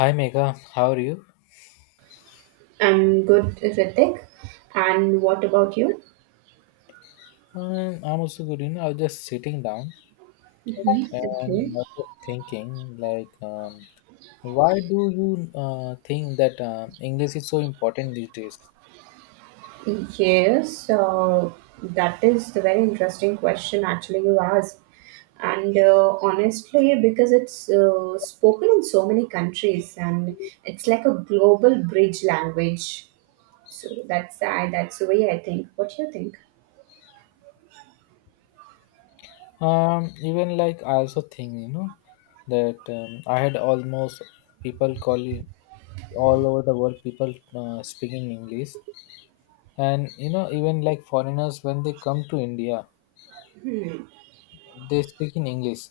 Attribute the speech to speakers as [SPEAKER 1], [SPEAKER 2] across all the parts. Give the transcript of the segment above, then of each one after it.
[SPEAKER 1] Hi Megha, how are you?
[SPEAKER 2] I'm good, Ritik. And what about you?
[SPEAKER 1] I'm also good. You know, I was just sitting down
[SPEAKER 2] Mhm. Okay.
[SPEAKER 1] and I was thinking, why do you think that English is so important these days?
[SPEAKER 2] Yes, that is a very interesting question actually you asked. And honestly, because it's spoken in so many countries, and it's like a global bridge language. So that's the way I think. What do you think?
[SPEAKER 1] Even like I also think, you know, that I had almost people call you all over the world, people speaking English, and you know, even like foreigners when they come to India, they speak in English.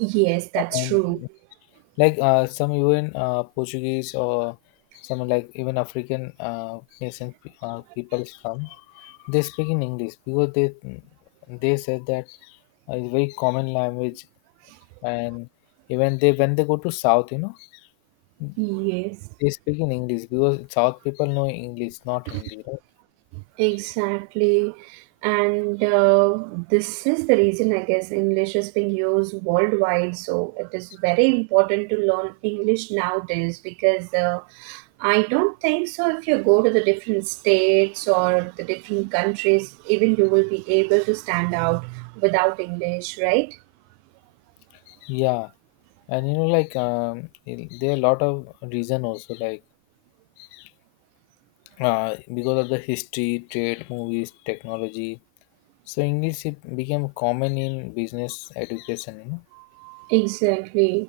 [SPEAKER 2] Yes, that's true.
[SPEAKER 1] And like some even Portuguese or some like even African people come. They speak in English because they said that it's very common language, and even they when they go to South, you know,
[SPEAKER 2] Yes.
[SPEAKER 1] they speak in English because South people know English, not Hindi, right?
[SPEAKER 2] Exactly. And this is the reason, I guess, English is being used worldwide. So it is very important to learn English nowadays because I don't think so. If you go to the different states or the different countries, even you will be able to stand out without English, right?
[SPEAKER 1] Yeah, and you know, there are a lot of reason also like because of the history, trade, movies, technology. So English it became common in business education.
[SPEAKER 2] Exactly.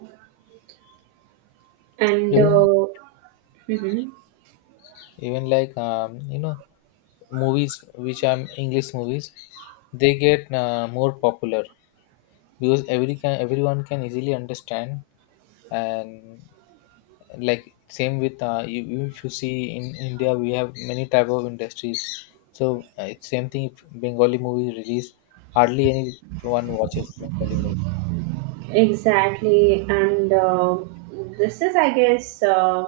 [SPEAKER 2] And
[SPEAKER 1] You know, even
[SPEAKER 2] mhm.
[SPEAKER 1] even you know movies which are English movies, they get more popular because everyone can easily understand, and like same with you, if you see in india we have many type of industries, so it's same thing if bengali movie is released, hardly anyone watches bengali movie.
[SPEAKER 2] Exactly. And uh, this is, I guess. Uh,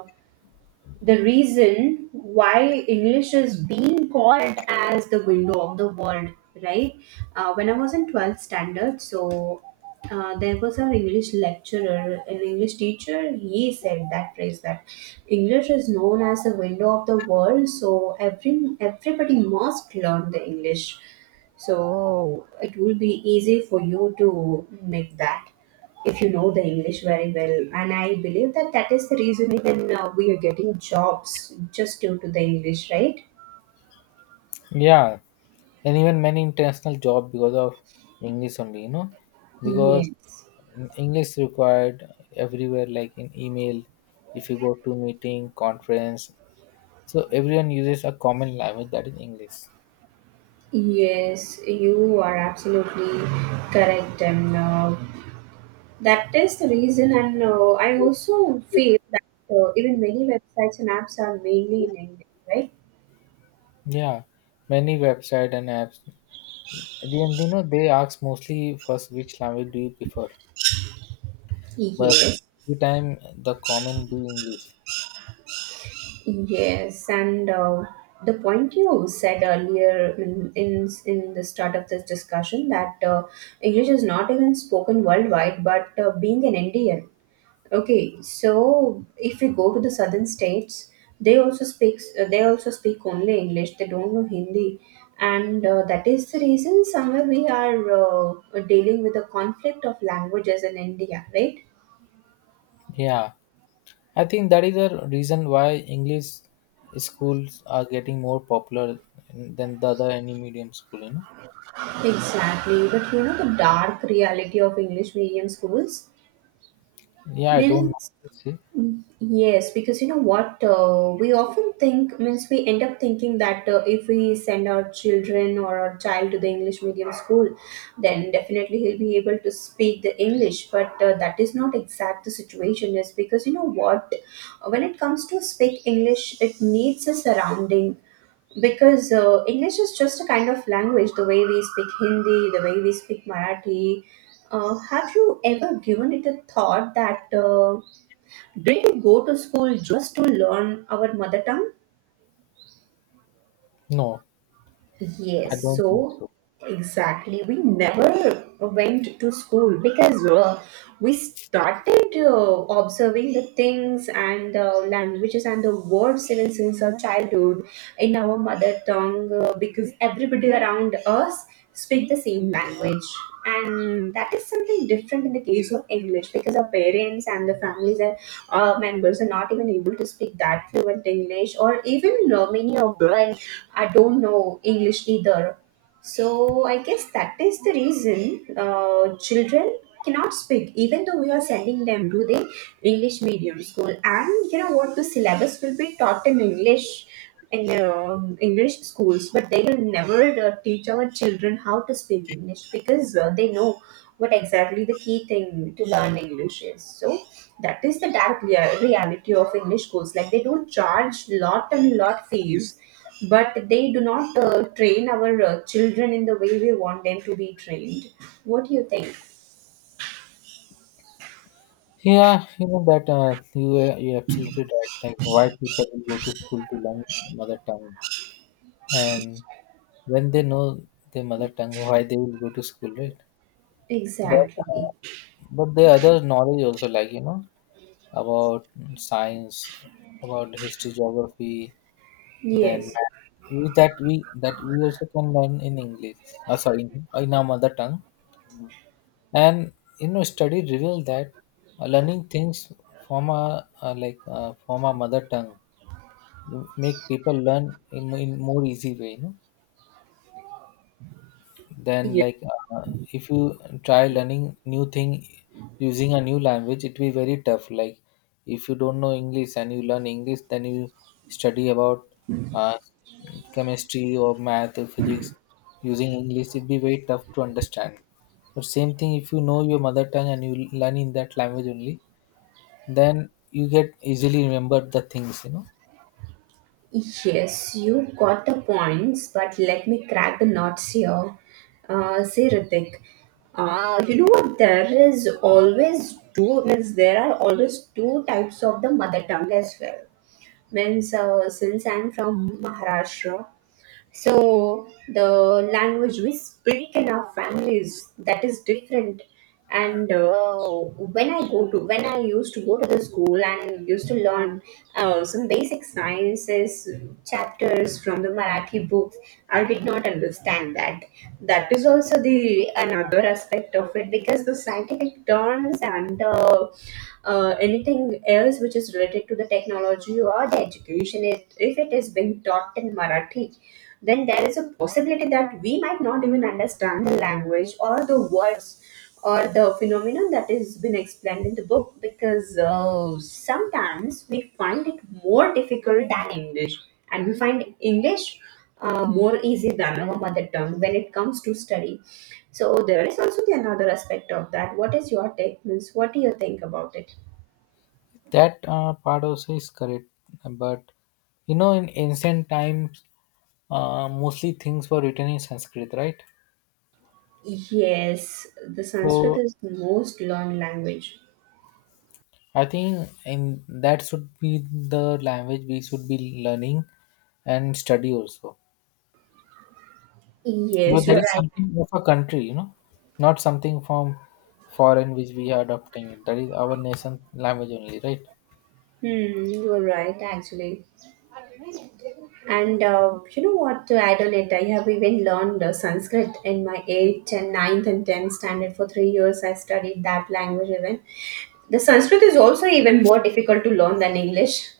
[SPEAKER 2] the reason why English is being called as the window of the world, right? When I was in 12th standard, so there was an English lecturer, an English teacher. He said that phrase that English is known as the window of the world, so everybody must learn the English. So it will be easy for you to make that if you know the English very well, and I believe that is the reason even we are getting jobs just due to the English, right?
[SPEAKER 1] Yeah, and even many international job because of english only, you know, because
[SPEAKER 2] Yes,
[SPEAKER 1] english is required everywhere like in email. If you go to meeting conference, so everyone uses a common language, that is english.
[SPEAKER 2] yes, you are absolutely correct, and that is the reason. And I also feel that even many websites and apps are mainly in English, right?
[SPEAKER 1] Yeah, many website and apps. At the end, you know, they ask mostly first which language do you prefer, but
[SPEAKER 2] Yes.
[SPEAKER 1] every time the comment be English.
[SPEAKER 2] Yes, and the point you said earlier in the start of this discussion, that English is not even spoken worldwide, but being an Indian, okay, so if we go to the southern states, they also speak only English. They don't know Hindi, and that is the reason somewhere we are dealing with a conflict of languages in India, right?
[SPEAKER 1] Yeah, I think that is the reason why English schools are getting more popular than the other any medium school. You know.
[SPEAKER 2] Exactly, but you know the dark reality of English medium schools.
[SPEAKER 1] Yeah, I don't know.
[SPEAKER 2] Means
[SPEAKER 1] Let's see?
[SPEAKER 2] yes, because you know what, we often think, means we end up thinking, that if we send our children or our child to the English medium school, then definitely he'll be able to speak the English. But that is not exact the situation is, because you know what, when it comes to speak English, it needs a surrounding. Because English is just a kind of language, the way we speak Hindi, the way we speak Marathi. Have you ever given it a thought that? Do you go to school just to learn our mother tongue?
[SPEAKER 1] No, I
[SPEAKER 2] Yes,
[SPEAKER 1] don't think
[SPEAKER 2] so
[SPEAKER 1] so.
[SPEAKER 2] exactly. We never went to school because we started observing the things and languages and the words even since our childhood in our mother tongue, because everybody around us speak the same language. And that is something different in the case of English, because our parents and the families are members are not even able to speak that fluent English, or even many of them I don't know English either. So I guess that is the reason children cannot speak, even though we are sending them to the English medium school. And you know what? The syllabus will be taught in English schools, but they will never teach our children how to speak English, because they know what exactly the key thing to learn English is. So that is the reality of English schools. Like they do charge lot and lot fees, but they do not train our children in the way we want them to be trained. What do you think?
[SPEAKER 1] Yeah, you know that you you absolutely right. Like why people will go to school to learn mother tongue, and when they know their mother tongue, why they will go to school, right? But uh,
[SPEAKER 2] Exactly.
[SPEAKER 1] but the other knowledge also like you know about science, about history, geography, then
[SPEAKER 2] Yes.
[SPEAKER 1] math. That we also can learn in English. Sorry, in our mother tongue. And you know, study reveal that learning things from our from our mother tongue make people learn in more easy way. You know. Then like if you try learning new thing using a new language, it will be very tough. Like if you don't know english and you learn english, then you study about uh, chemistry or math or physics using english, it'd be very tough to understand. But same thing, if you know your mother tongue and you learn in that language only, then you get easily remember the things, you know.
[SPEAKER 2] Yes, you got the points, but let me crack the nuts here. Say, Ritik, you know what? There is always two. Means there are always two types of the mother tongue as well, means since I'm from Maharashtra, so the language we speak in our families, that is different. And uh, when I used to go to the school and used to learn some basic sciences chapters from the Marathi books, I did not understand that. That is also the another aspect of it, because the scientific terms and anything else which is related to the technology or the education, it, if it is being taught in Marathi, then there is a possibility that we might not even understand the language or the words or the phenomenon that is been explained in the book, because sometimes we find it more difficult than English, and we find English more easy than our mother tongue when it comes to study. So there is also the another aspect of that. What is your take, Miss? What do you think about it?
[SPEAKER 1] That part also is correct, but you know, in ancient times, mostly things were written in Sanskrit, right?
[SPEAKER 2] Yes, the Sanskrit
[SPEAKER 1] So
[SPEAKER 2] is the most learned language.
[SPEAKER 1] I think in that should be the language we should be learning and study also. But
[SPEAKER 2] Yes, you
[SPEAKER 1] that
[SPEAKER 2] are
[SPEAKER 1] is
[SPEAKER 2] right.
[SPEAKER 1] something of a country, you know, not something from foreign which we are adopting. That is our nation language only, right?
[SPEAKER 2] Hmm, you are right, actually. And you know what? To add on it, I have even learned Sanskrit in my 8th and ninth and 10th standard. For 3 years, I studied that language even. The Sanskrit is also even more difficult to learn than English.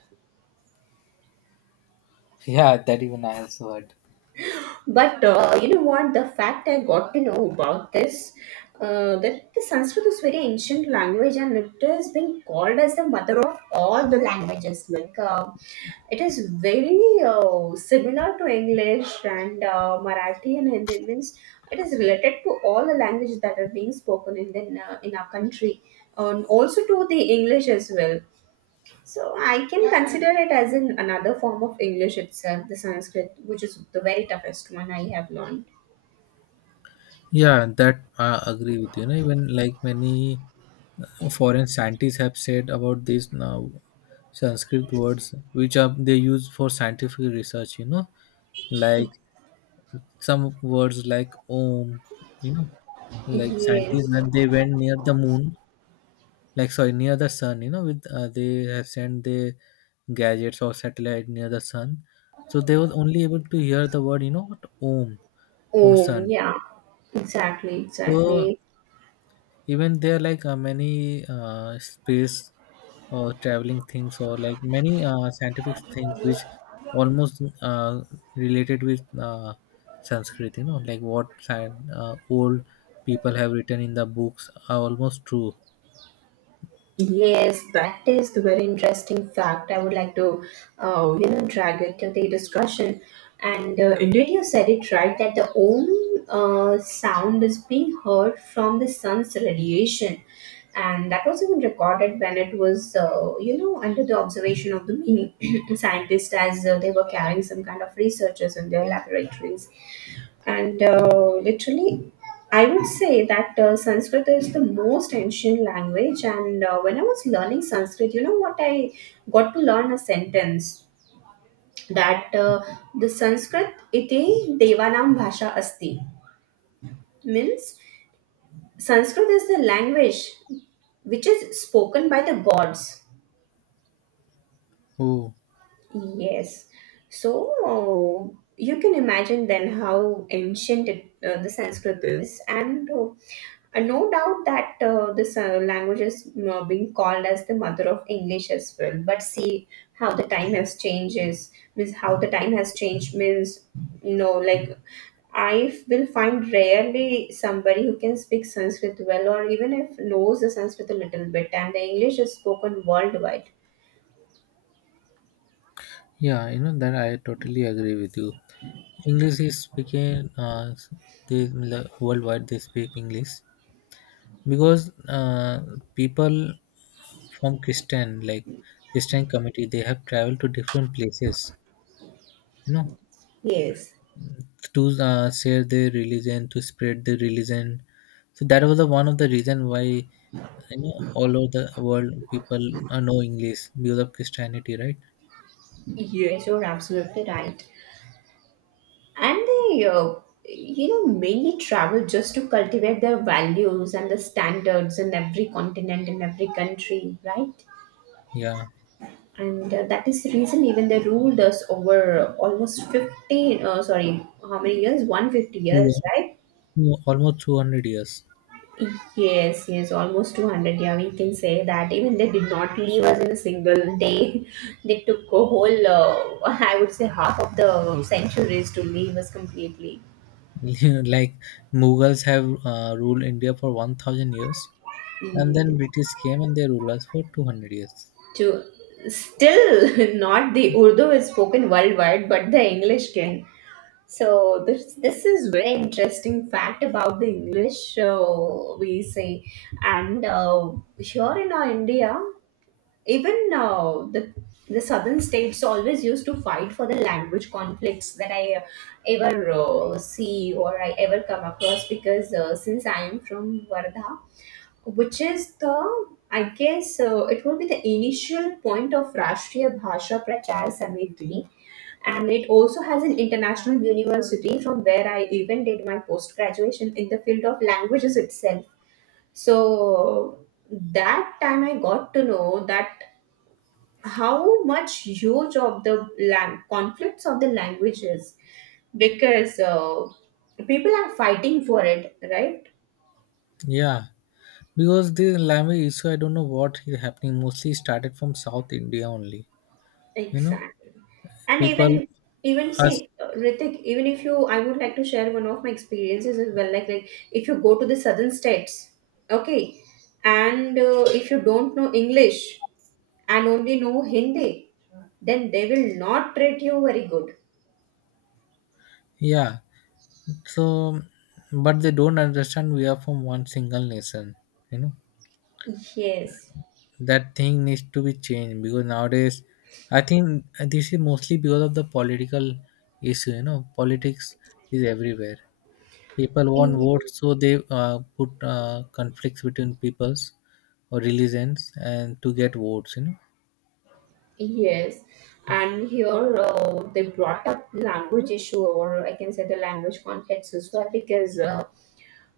[SPEAKER 1] Yeah, that even I also heard.
[SPEAKER 2] But you know what? The fact I got to know about this, that the Sanskrit is very ancient language, and it has been called as the mother of all the languages. Like it is very similar to English and Marathi and Hindi. Means it is related to all the languages that are being spoken in our country, and also to the English as well. So I can consider it as an another form of English itself, the Sanskrit, which is the very toughest one I have learned.
[SPEAKER 1] Yeah, that I agree with you. Know, even like many foreign scientists have said about this now, Sanskrit words which are they use for scientific research. You know, like some words like Om. You know, like scientists
[SPEAKER 2] Yes.
[SPEAKER 1] when they went near the moon, like sorry near the sun. You know, with they have sent their gadgets or satellite near the sun, so they was only able to hear the word. You know, what Om from
[SPEAKER 2] Oh,
[SPEAKER 1] sun.
[SPEAKER 2] yeah. Exactly,
[SPEAKER 1] So
[SPEAKER 2] exactly.
[SPEAKER 1] even there like many space or traveling things or like many scientific things which almost related with sanskrit, you know, like what old people have written in the books are almost true.
[SPEAKER 2] Yes, that is the very interesting fact. I would like to, you know, drag it to the discussion. And indeed, you said it right, that the own sound is being heard from the sun's radiation, and that was even recorded when it was, you know, under the observation of the many scientists as they were carrying some kind of researches in their laboratories, and literally I would say that Sanskrit is the most ancient language. And when I was learning Sanskrit, you know what, I got to learn a sentence that the Sanskrit iti devanam bhasha asti means Sanskrit is the language which is spoken by the gods.
[SPEAKER 1] Oh
[SPEAKER 2] Yes. So you can imagine then how ancient the Sanskrit is, and no doubt that this language is being called as the mother of English as well. But see how the time has changes. Means how the time has changed, means you know, like, I will find rarely somebody who can speak Sanskrit well, or even if knows the Sanskrit a little bit, and the English is spoken worldwide.
[SPEAKER 1] yeah, you know that I totally agree with you. English is speaking they worldwide they speak english because people from Christian like Christian community they have traveled to different places, you know,
[SPEAKER 2] Yes.
[SPEAKER 1] to share their religion, to spread their religion. So that was the one of the reason why, you know, all over the world people know English because of Christianity, right?
[SPEAKER 2] Yes, you're absolutely right. And they, you know, mainly travel just to cultivate their values and the standards in every continent, in every country, right?
[SPEAKER 1] Yeah,
[SPEAKER 2] And that is the reason even they ruled us over almost 15, sorry, how many years? 150
[SPEAKER 1] two,
[SPEAKER 2] years, right?
[SPEAKER 1] almost 200 years.
[SPEAKER 2] Yes, yes, almost 200. Yeah, we can say that. Even they did not leave us in a single day. They took a whole, I would say, half of the centuries to leave us completely.
[SPEAKER 1] Like Mughals have ruled India for 1000 years, and then
[SPEAKER 2] Yes.
[SPEAKER 1] British came and they ruled us for 200 years.
[SPEAKER 2] To still not the Urdu is spoken worldwide, but the English can. So this is very interesting fact about the English we say, and here in our India, even uh, the southern states always used to fight for the language conflicts that I ever see or I ever come across, because since I am from Vardha, which is the, I guess, it will be the initial point of Rashtriya Bhasha Prachar Samiti, and it also has an international university from where I even did my post graduation in the field of languages itself. So that time I got to know that how much huge of the conflicts of the languages, because people are fighting for it, right?
[SPEAKER 1] Yeah, because the language issue, I don't know what is happening, mostly started from south india only, you know.
[SPEAKER 2] Exactly. And
[SPEAKER 1] People
[SPEAKER 2] even
[SPEAKER 1] us.
[SPEAKER 2] see, Ritik, even if you, I would like to share one of my experiences as well. Like, if you go to the southern states, okay, and if you don't know English and only know Hindi, then they will not treat you very good.
[SPEAKER 1] Yeah, so but they don't understand we are from one single nation, you know,
[SPEAKER 2] Yes.
[SPEAKER 1] that thing needs to be changed because nowadays I think this is mostly because of the political issue, you know, politics is everywhere, people want
[SPEAKER 2] Yeah.
[SPEAKER 1] votes, so they put conflicts between peoples or religions and to get votes, you know.
[SPEAKER 2] Yes, and here they brought up language issue, or I can say the language conflicts as well, because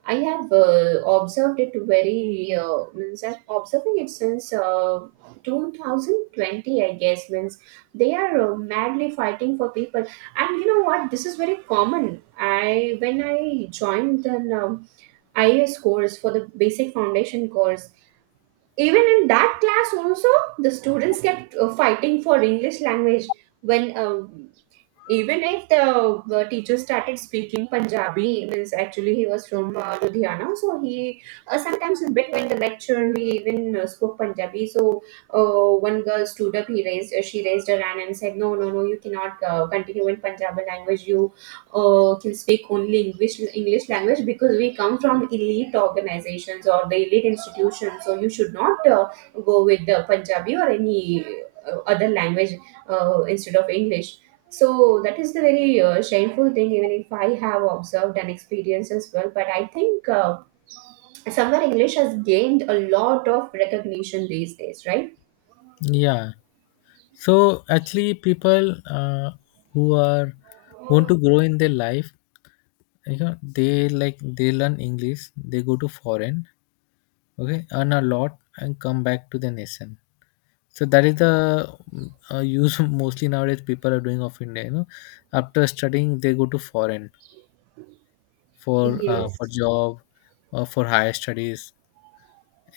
[SPEAKER 2] I have observed it very means I'm observing it since 2020, I guess. Means they are madly fighting for people, and you know what? This is very common. I when I joined an IAS course for the basic foundation course, even in that class also, the students kept fighting for English language when. Even if the teacher started speaking Punjabi, means actually he was from Ludhiana, so he sometimes in between the lecture he even spoke Punjabi. So one girl stood up, he raised she raised her hand and said, "No, no, no, you cannot continue in Punjabi language. You can speak only English language, because we come from elite organizations or the elite institutions. So you should not go with the Punjabi or any other language instead of English. So that is the very shameful thing. Even if I have observed and experienced as well, but I think somewhere English has gained a lot of recognition these days, right?
[SPEAKER 1] Yeah, so actually people who are want to grow in their life, you know, they like they learn english, they go to foreign, okay, earn a lot and come back to the nation. So that is the use mostly nowadays people are doing of india, you know. After studying they go to foreign for
[SPEAKER 2] Yes,
[SPEAKER 1] job or for higher studies,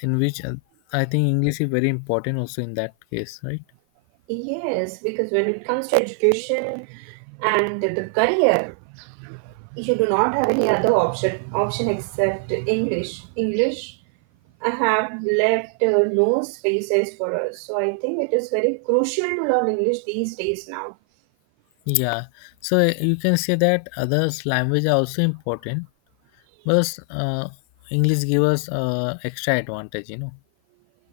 [SPEAKER 1] in which I think english is very important also in that case, right?
[SPEAKER 2] yes, because when it comes to education and the career, you do not have any other option except English. I have left no spaces for us, so I think it is very crucial to learn English these days now.
[SPEAKER 1] Yeah, so you can say that others language are also important, but English give us extra advantage, you know.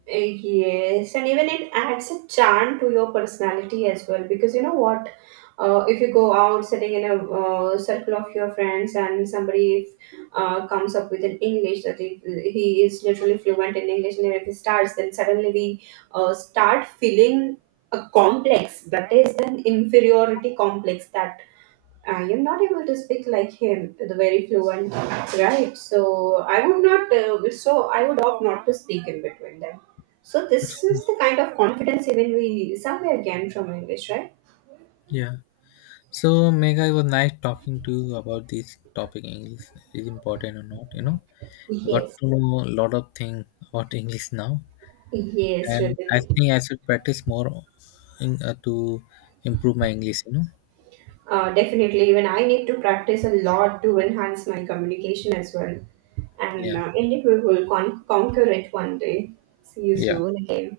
[SPEAKER 2] Yes, and even it adds a charm to your personality as well, because you know what? If you go out sitting in a circle of your friends, and somebody comes up with an English that he is literally fluent in English, and if he starts, then suddenly we start feeling a complex, that is an inferiority complex, that I am not able to speak like him, the very fluent, right? So I would opt not to speak in between them. So this is the kind of confidence even we somewhere gain from English, right?
[SPEAKER 1] Yeah. So Mega, it was nice talking to you about this topic. English is important or not, you know. Got
[SPEAKER 2] Yes,
[SPEAKER 1] to know a lot of things about English now,
[SPEAKER 2] yes,
[SPEAKER 1] and I
[SPEAKER 2] Ritik.
[SPEAKER 1] think I should practice more to improve my English, you know.
[SPEAKER 2] Definitely, even I need to practice a lot to enhance my communication as well. And
[SPEAKER 1] Yeah,
[SPEAKER 2] indeed, we will conquer it one day. See you
[SPEAKER 1] yeah,
[SPEAKER 2] soon again.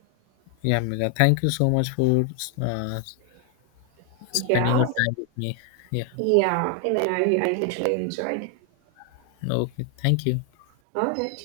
[SPEAKER 1] yeah, Mega. Thank you so much for uh, spending your
[SPEAKER 2] Yeah,
[SPEAKER 1] time with me. Yeah.
[SPEAKER 2] yeah, even I literally enjoyed.
[SPEAKER 1] Okay. Thank you.
[SPEAKER 2] All right.